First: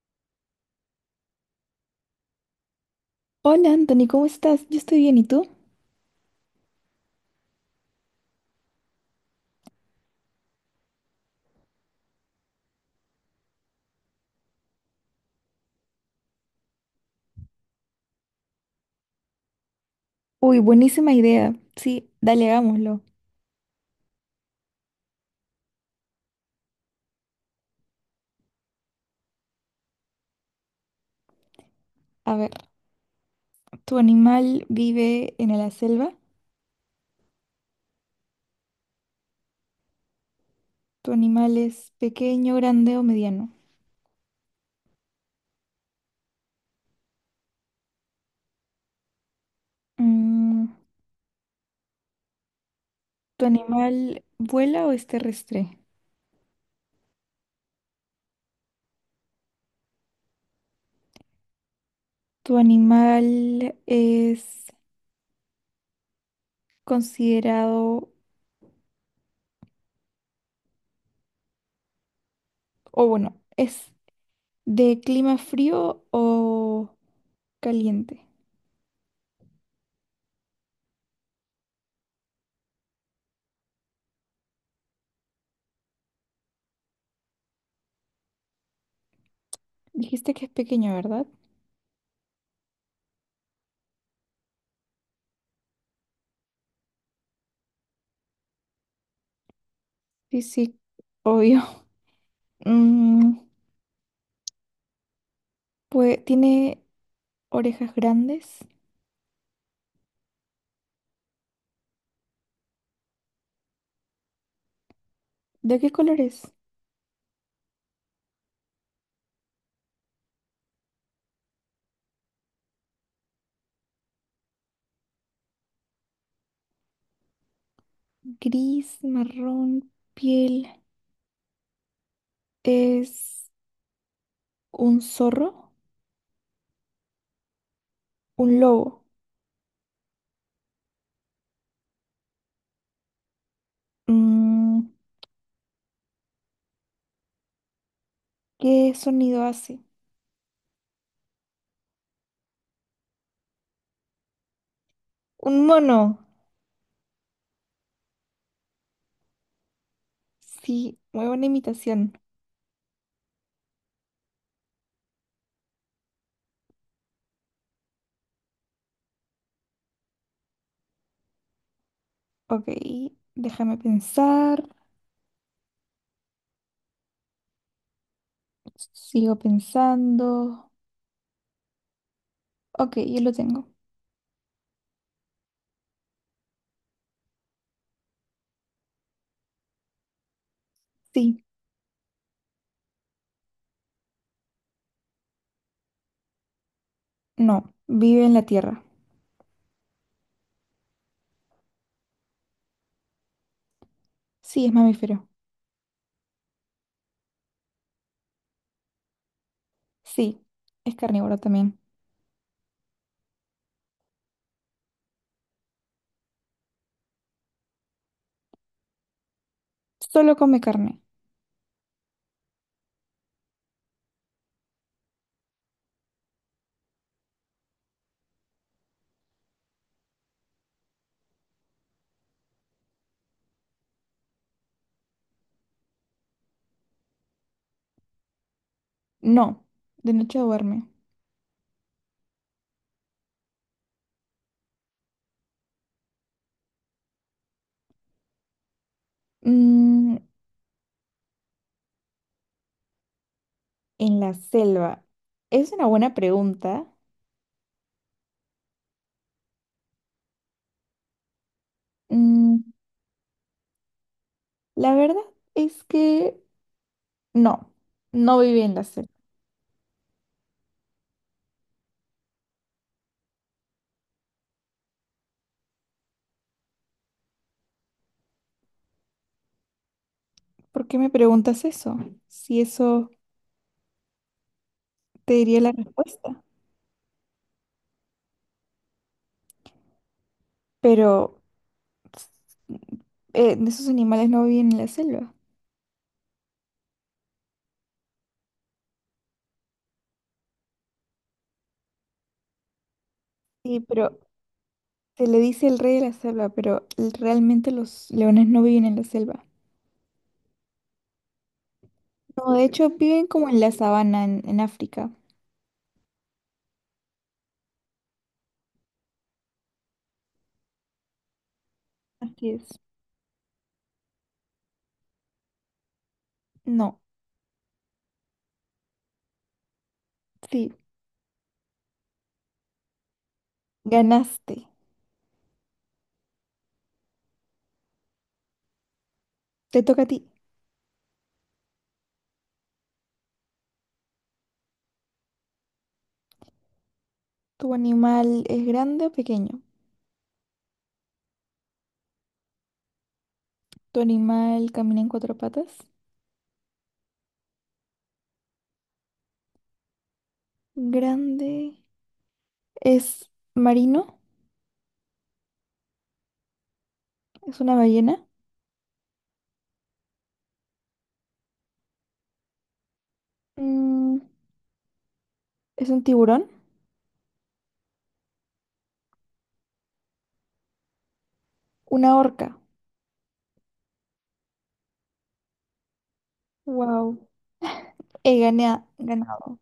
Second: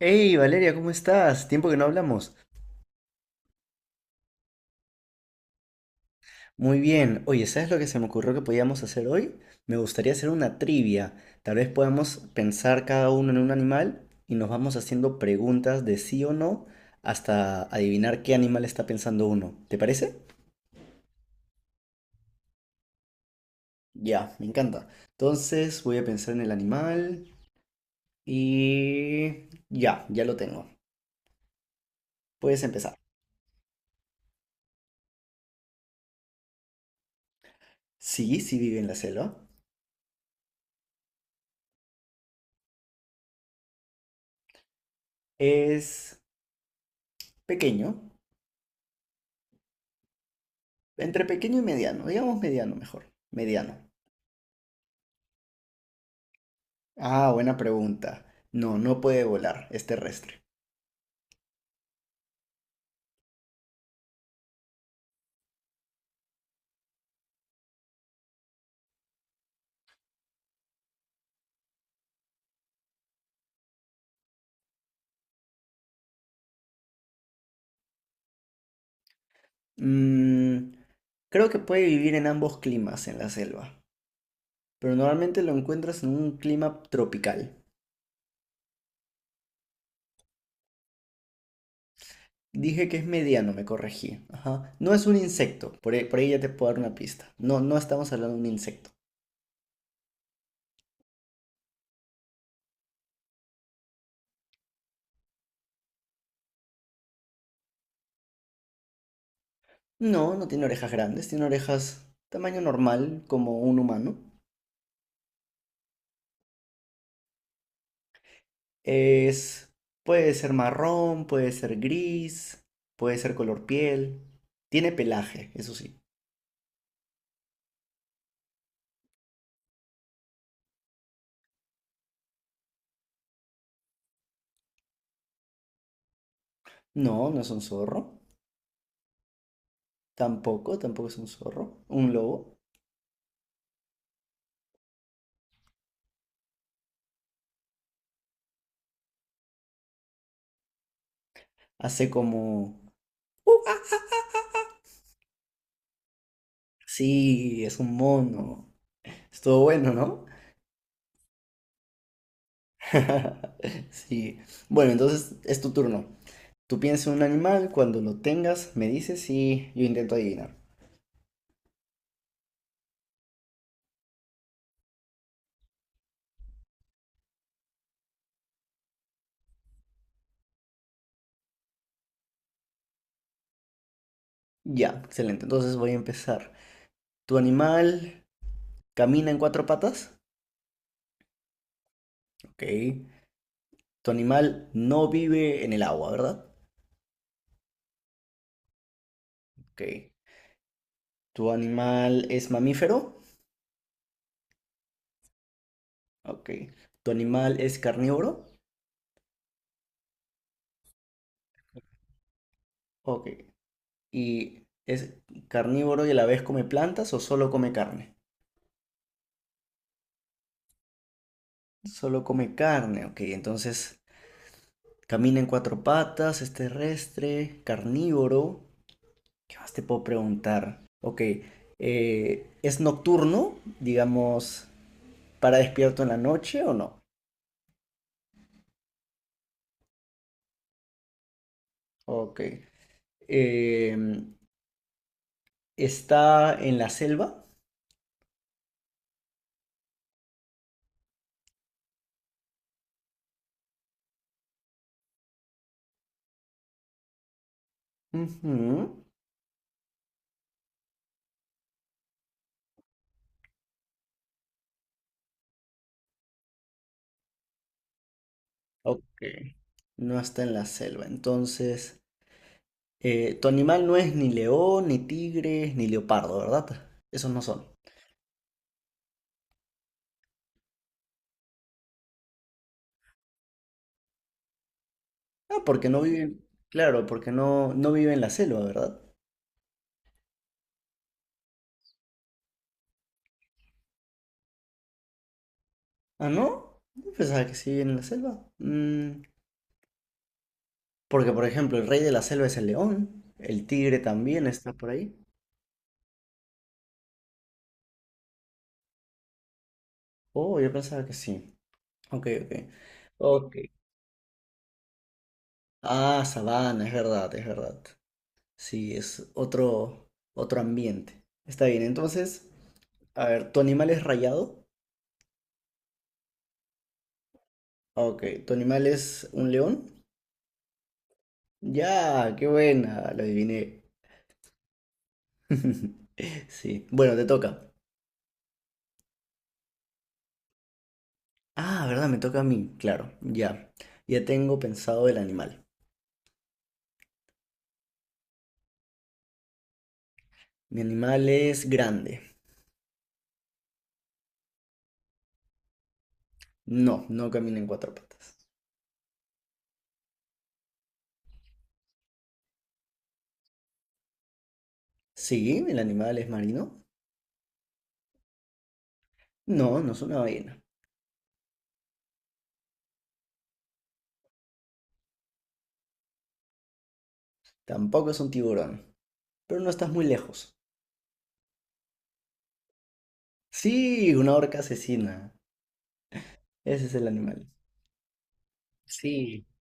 Hey Valeria, ¿cómo estás? Tiempo que no hablamos. Hola Anthony, ¿cómo estás? Yo estoy bien, ¿y tú? Muy bien. Oye, ¿sabes lo que se me ocurrió que podíamos hacer hoy? Me gustaría hacer una trivia. Tal vez podamos pensar cada uno en un animal y nos vamos haciendo preguntas de sí o no hasta adivinar qué animal está pensando uno. ¿Te parece? Uy, buenísima idea. Sí, dale, hagámoslo. Ya, me encanta. Entonces voy a pensar en el animal y... Ya, ya lo tengo. A ver, Puedes empezar. ¿tu animal vive en la selva? Sí, sí vive en la selva. ¿Tu animal es pequeño, grande o mediano? Es pequeño. Mm, Entre pequeño y mediano, digamos mediano mejor. ¿Tu Mediano. animal vuela o es terrestre? Ah, buena pregunta. No, no puede volar, es terrestre. ¿Tu animal es considerado, o bueno, es de clima frío o caliente? Mm, Creo que puede vivir en ambos climas en la selva, pero normalmente lo encuentras en un clima tropical. Dijiste que es pequeño, ¿verdad? Dije que es mediano, me corregí. Ajá. No es un insecto, por ahí ya te puedo dar una pista. No, no estamos hablando de un insecto. Sí, sí, obvio. Mm, pues tiene... Orejas grandes. No, no tiene orejas grandes, tiene orejas tamaño normal, como un humano. ¿De qué color es? Es, puede ser marrón, puede ser gris, puede ser color piel. Tiene pelaje, eso sí. Gris, marrón, piel. ¿Es un zorro? No, no es un zorro. ¿Un lobo? Tampoco es un zorro. Un lobo. Mm, ¿Qué sonido hace? Hace como... "Uh". ¿Un mono? Sí, es un mono. Estuvo bueno, ¿no? Sí, muy buena imitación. Sí. Bueno, entonces es tu turno. Tú piensas en un animal, cuando lo tengas me dices y yo intento adivinar. Ok, déjame pensar. Sigo pensando. Ok, yo lo tengo. Ya, excelente. Entonces voy a empezar. ¿Tu animal camina en cuatro patas? Sí, Ok. Tu animal no vive en el agua, ¿verdad? no, vive en la tierra. Ok. ¿Tu animal es mamífero? Sí, es mamífero. Ok. ¿Tu animal es carnívoro? Sí, es carnívoro también. Ok. ¿Y es carnívoro y a la vez come plantas o solo come carne? Solo come carne. Solo come carne, ok. Entonces, camina en cuatro patas, es terrestre, carnívoro. ¿Qué más te puedo preguntar? Ok. ¿Es nocturno? Digamos, ¿para despierto en la noche o no? No, de noche duerme. Ok. Em, ¿Está en la selva? Mm. En la selva. Es una buena pregunta. Ujú. Mm, la verdad es que no, no viví en la Ok. selva. No está en la selva. Entonces, tu animal no es ni león, ni tigre, ni leopardo, ¿verdad? Esos no son. ¿Por qué me preguntas eso? Si eso te diría Ah, la porque no respuesta. viven. Claro, porque no, no vive en la selva, ¿verdad? Pero esos animales no viven en la selva. Ah, ¿no? Yo pensaba que sí vive en la selva. Porque, por ejemplo, el rey de la selva es el león. El Sí, tigre pero también está por ahí. se le dice el rey de la selva, pero realmente los leones no viven en la selva. Oh, yo pensaba que sí. Ok, No, ok. de hecho viven como Ok. en la sabana en África. Ah, sabana, es verdad, es verdad. Sí, es otro ambiente. Está bien, entonces, Así es. a ver, ¿tu animal es rayado? No, Ah, ok, ¿tu animal es un león? sí, Ya, qué buena, lo adiviné. ganaste. Sí, bueno, te toca. Te toca a ti. Ah, ¿verdad? Me toca a mí, claro, ya. Ya tengo pensado el animal. ¿Tu animal es grande o pequeño? Mi animal es grande. ¿Tu animal camina en cuatro patas? No, no camina en cuatro patas. Grande. ¿Es marino? Sí, el animal es marino. ¿Es una ballena? No, no es una ballena. Mm, ¿Es un tiburón? Tampoco es un tiburón. Pero no estás muy lejos. ¿Una orca? Sí, una orca asesina. Ese es el Wow. animal. Sí. Ganado.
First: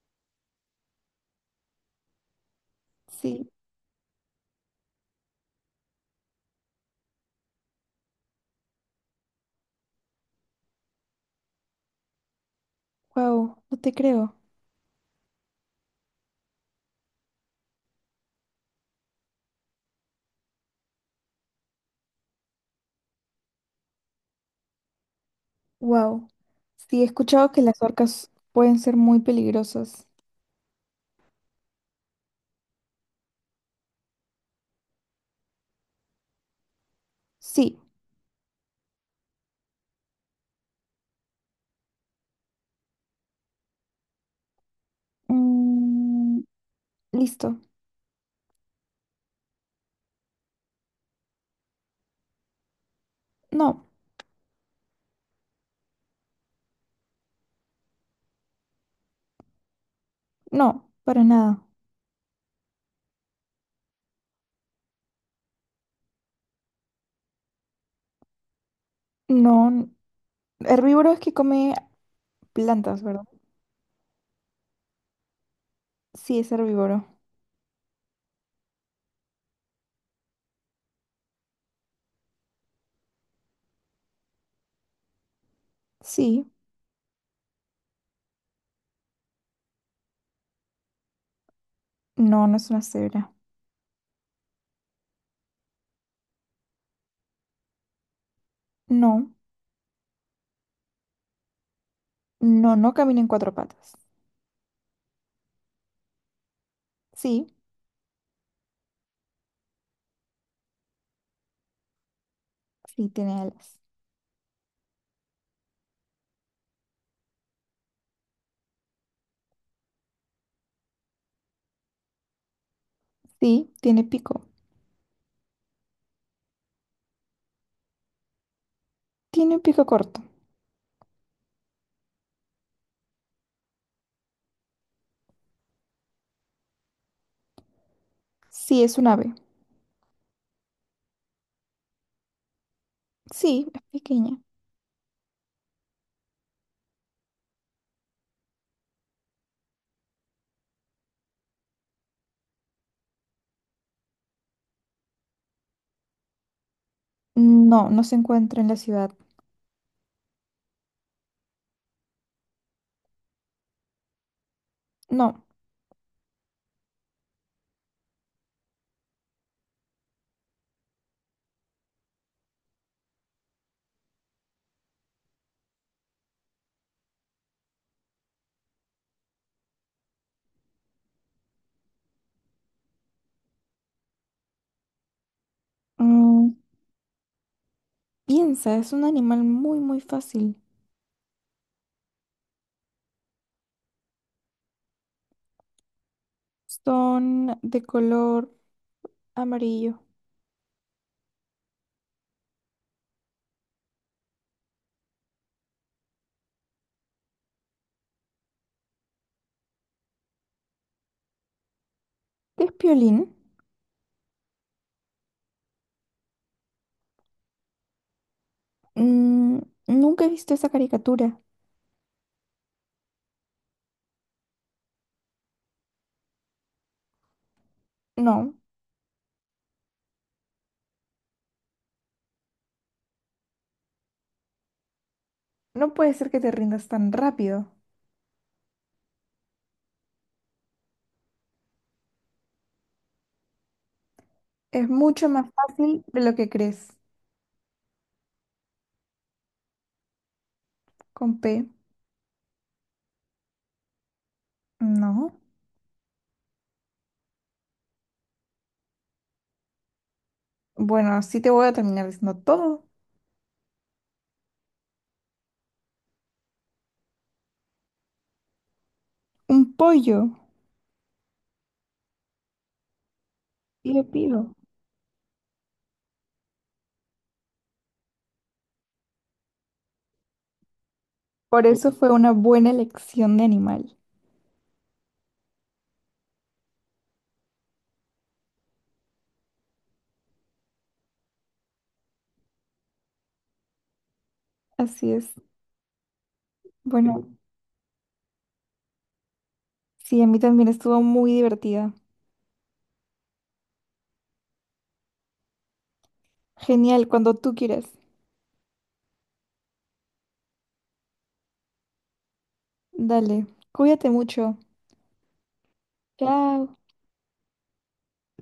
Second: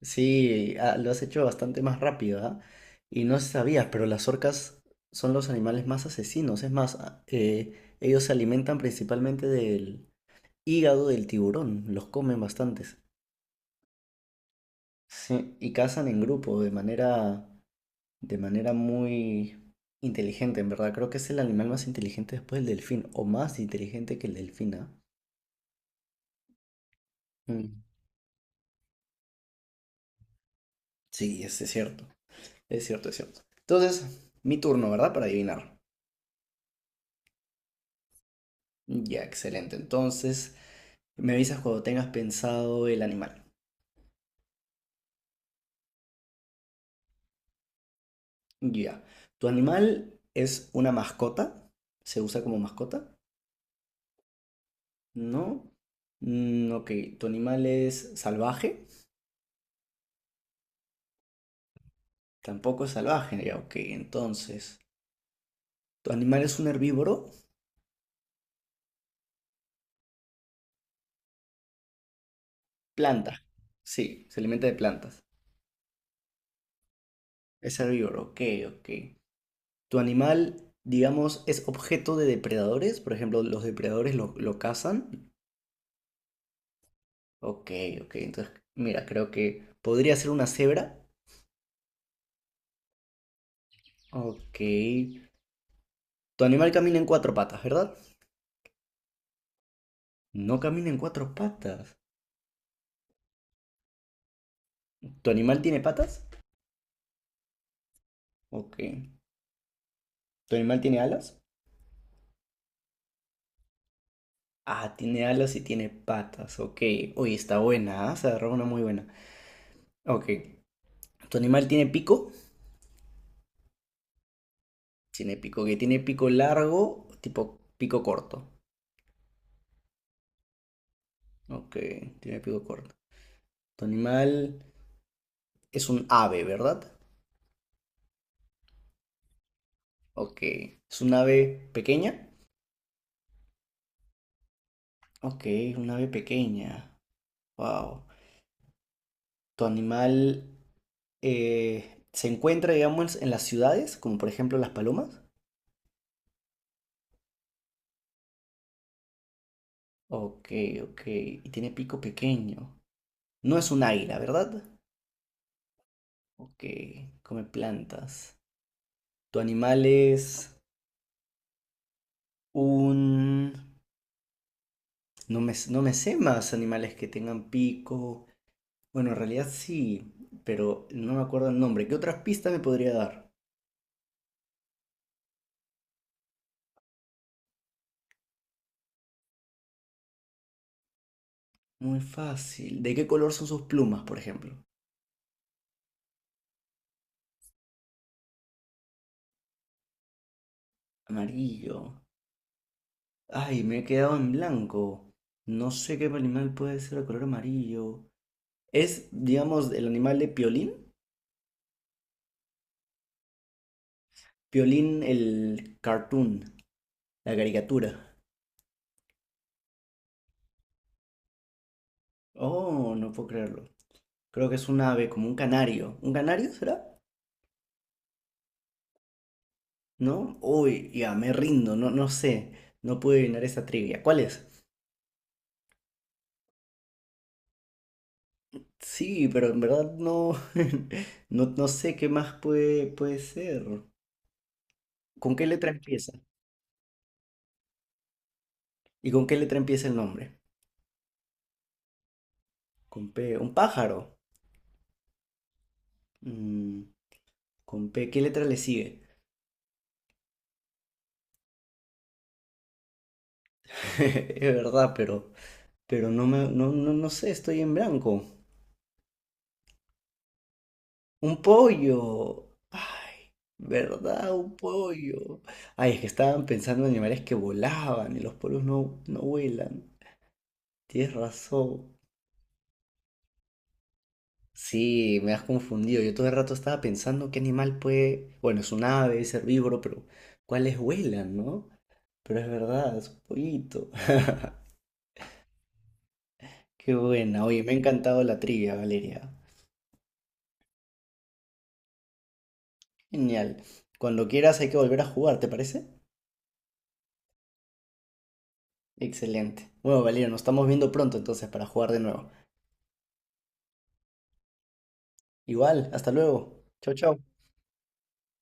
Sí, ah, lo has hecho bastante más rápido, ¿ah? Y no Sí. sabías, pero las orcas son los animales más asesinos. Es más, ellos se alimentan principalmente del hígado del tiburón, los comen bastantes. Wow. No te creo. Sí, y cazan en grupo de manera muy inteligente, en verdad. Creo que es el animal más inteligente después del delfín, o más inteligente que el delfín, ¿ah? Wow. Sí, he escuchado que las Mm, orcas pueden ser muy peligrosas. Sí, es cierto, es cierto, es cierto. Entonces, mi turno, ¿verdad? Para adivinar. Sí. Ya, excelente. Entonces, me avisas cuando tengas pensado el animal. Mm, listo. Ya. ¿Tu animal es una mascota? ¿Se usa como mascota? No, No. Ok. ¿Tu animal es salvaje? no, para nada. Tampoco es salvaje. Ya, ok. Entonces, ¿tu animal es un herbívoro? No. n- Herbívoro es que come plantas, ¿verdad? Planta. Sí, se alimenta de plantas. Sí, es herbívoro. Es herbívoro. Ok, ok. ¿Tu animal, digamos, es objeto de depredadores? Por ejemplo, los depredadores lo cazan. Sí. Ok, ok. Entonces, mira, creo que podría ser una cebra. No, no es una cebra. Ok. Tu animal camina en cuatro patas, ¿verdad? No. No camina en cuatro patas. No, no camina en cuatro patas. ¿Tu animal tiene patas? Sí. Ok. ¿Tu animal tiene alas? Sí, tiene alas. Ah, tiene alas y tiene patas. Ok. Oye, está buena, ¿ah? Se agarró una muy buena. Ok. ¿Tu animal tiene pico? Sí, tiene pico. Tiene pico. Que ¿tiene pico largo? Tipo pico corto. Tiene un pico corto. Ok. Tiene pico corto. ¿Tu animal es un ave, verdad? Sí, es un ave. Ok. ¿Es un ave pequeña? Sí, es pequeña. Ok, una ave pequeña. Wow. ¿Tu animal se encuentra, digamos, en las ciudades, como por ejemplo las palomas? No, no se encuentra en la ciudad. Ok, ok. Y tiene pico pequeño. No es un águila, ¿verdad? No. Ok, come plantas. ¿Tu animal es un... No me sé más animales que tengan pico. Bueno, en realidad sí, pero no me acuerdo el nombre. ¿Qué otras pistas me podría dar? Mm, piensa, es un animal muy, muy fácil. Muy fácil. ¿De qué color son sus plumas, por ejemplo? Son de color amarillo. Amarillo. Ay, me he quedado en blanco. No sé qué animal puede ser de color amarillo. Es, digamos, el animal de Piolín. ¿Qué es piolín? Piolín, el cartoon, la caricatura. Mm, nunca he visto esa caricatura. Oh, no puedo creerlo. Creo que es un ave, como un canario. ¿Un canario será? No, ¿No? Uy, ya, me rindo, no, no sé. No puedo adivinar esa trivia. ¿Cuál es? no puede ser que te rindas tan rápido. Sí, pero en verdad no, no, no sé qué más puede ser. Es mucho ¿Con más qué letra fácil empieza? de lo que crees. ¿Y con qué letra empieza el nombre? Con P, Con P. Un pájaro. no. Mm, con P, ¿qué letra le sigue? Bueno, sí te voy a terminar diciendo todo. Es verdad, pero no me, no, no, no sé, estoy en blanco. Un pollo. Un pollo. Ay, Pido, ¿verdad? pido. Un pollo. Ay, es que estaban pensando en animales que volaban y los pollos no, no vuelan. Tienes Por eso razón. fue una buena elección de animal. Sí, me has confundido. Yo todo el rato estaba pensando qué animal puede. Bueno, es un ave, es herbívoro, pero ¿cuáles vuelan, no? Pero es verdad, es un pollito. Así es. Qué Bueno, buena. Oye, me ha encantado la trivia, Valeria. sí, a mí también estuvo muy divertida. Genial. Cuando quieras hay que volver a jugar, ¿te parece? Genial, cuando tú quieras. Excelente. Bueno, Valeria, nos estamos viendo pronto entonces para jugar de nuevo. Dale, cuídate mucho. Igual, hasta luego. Chao. Chau, chau.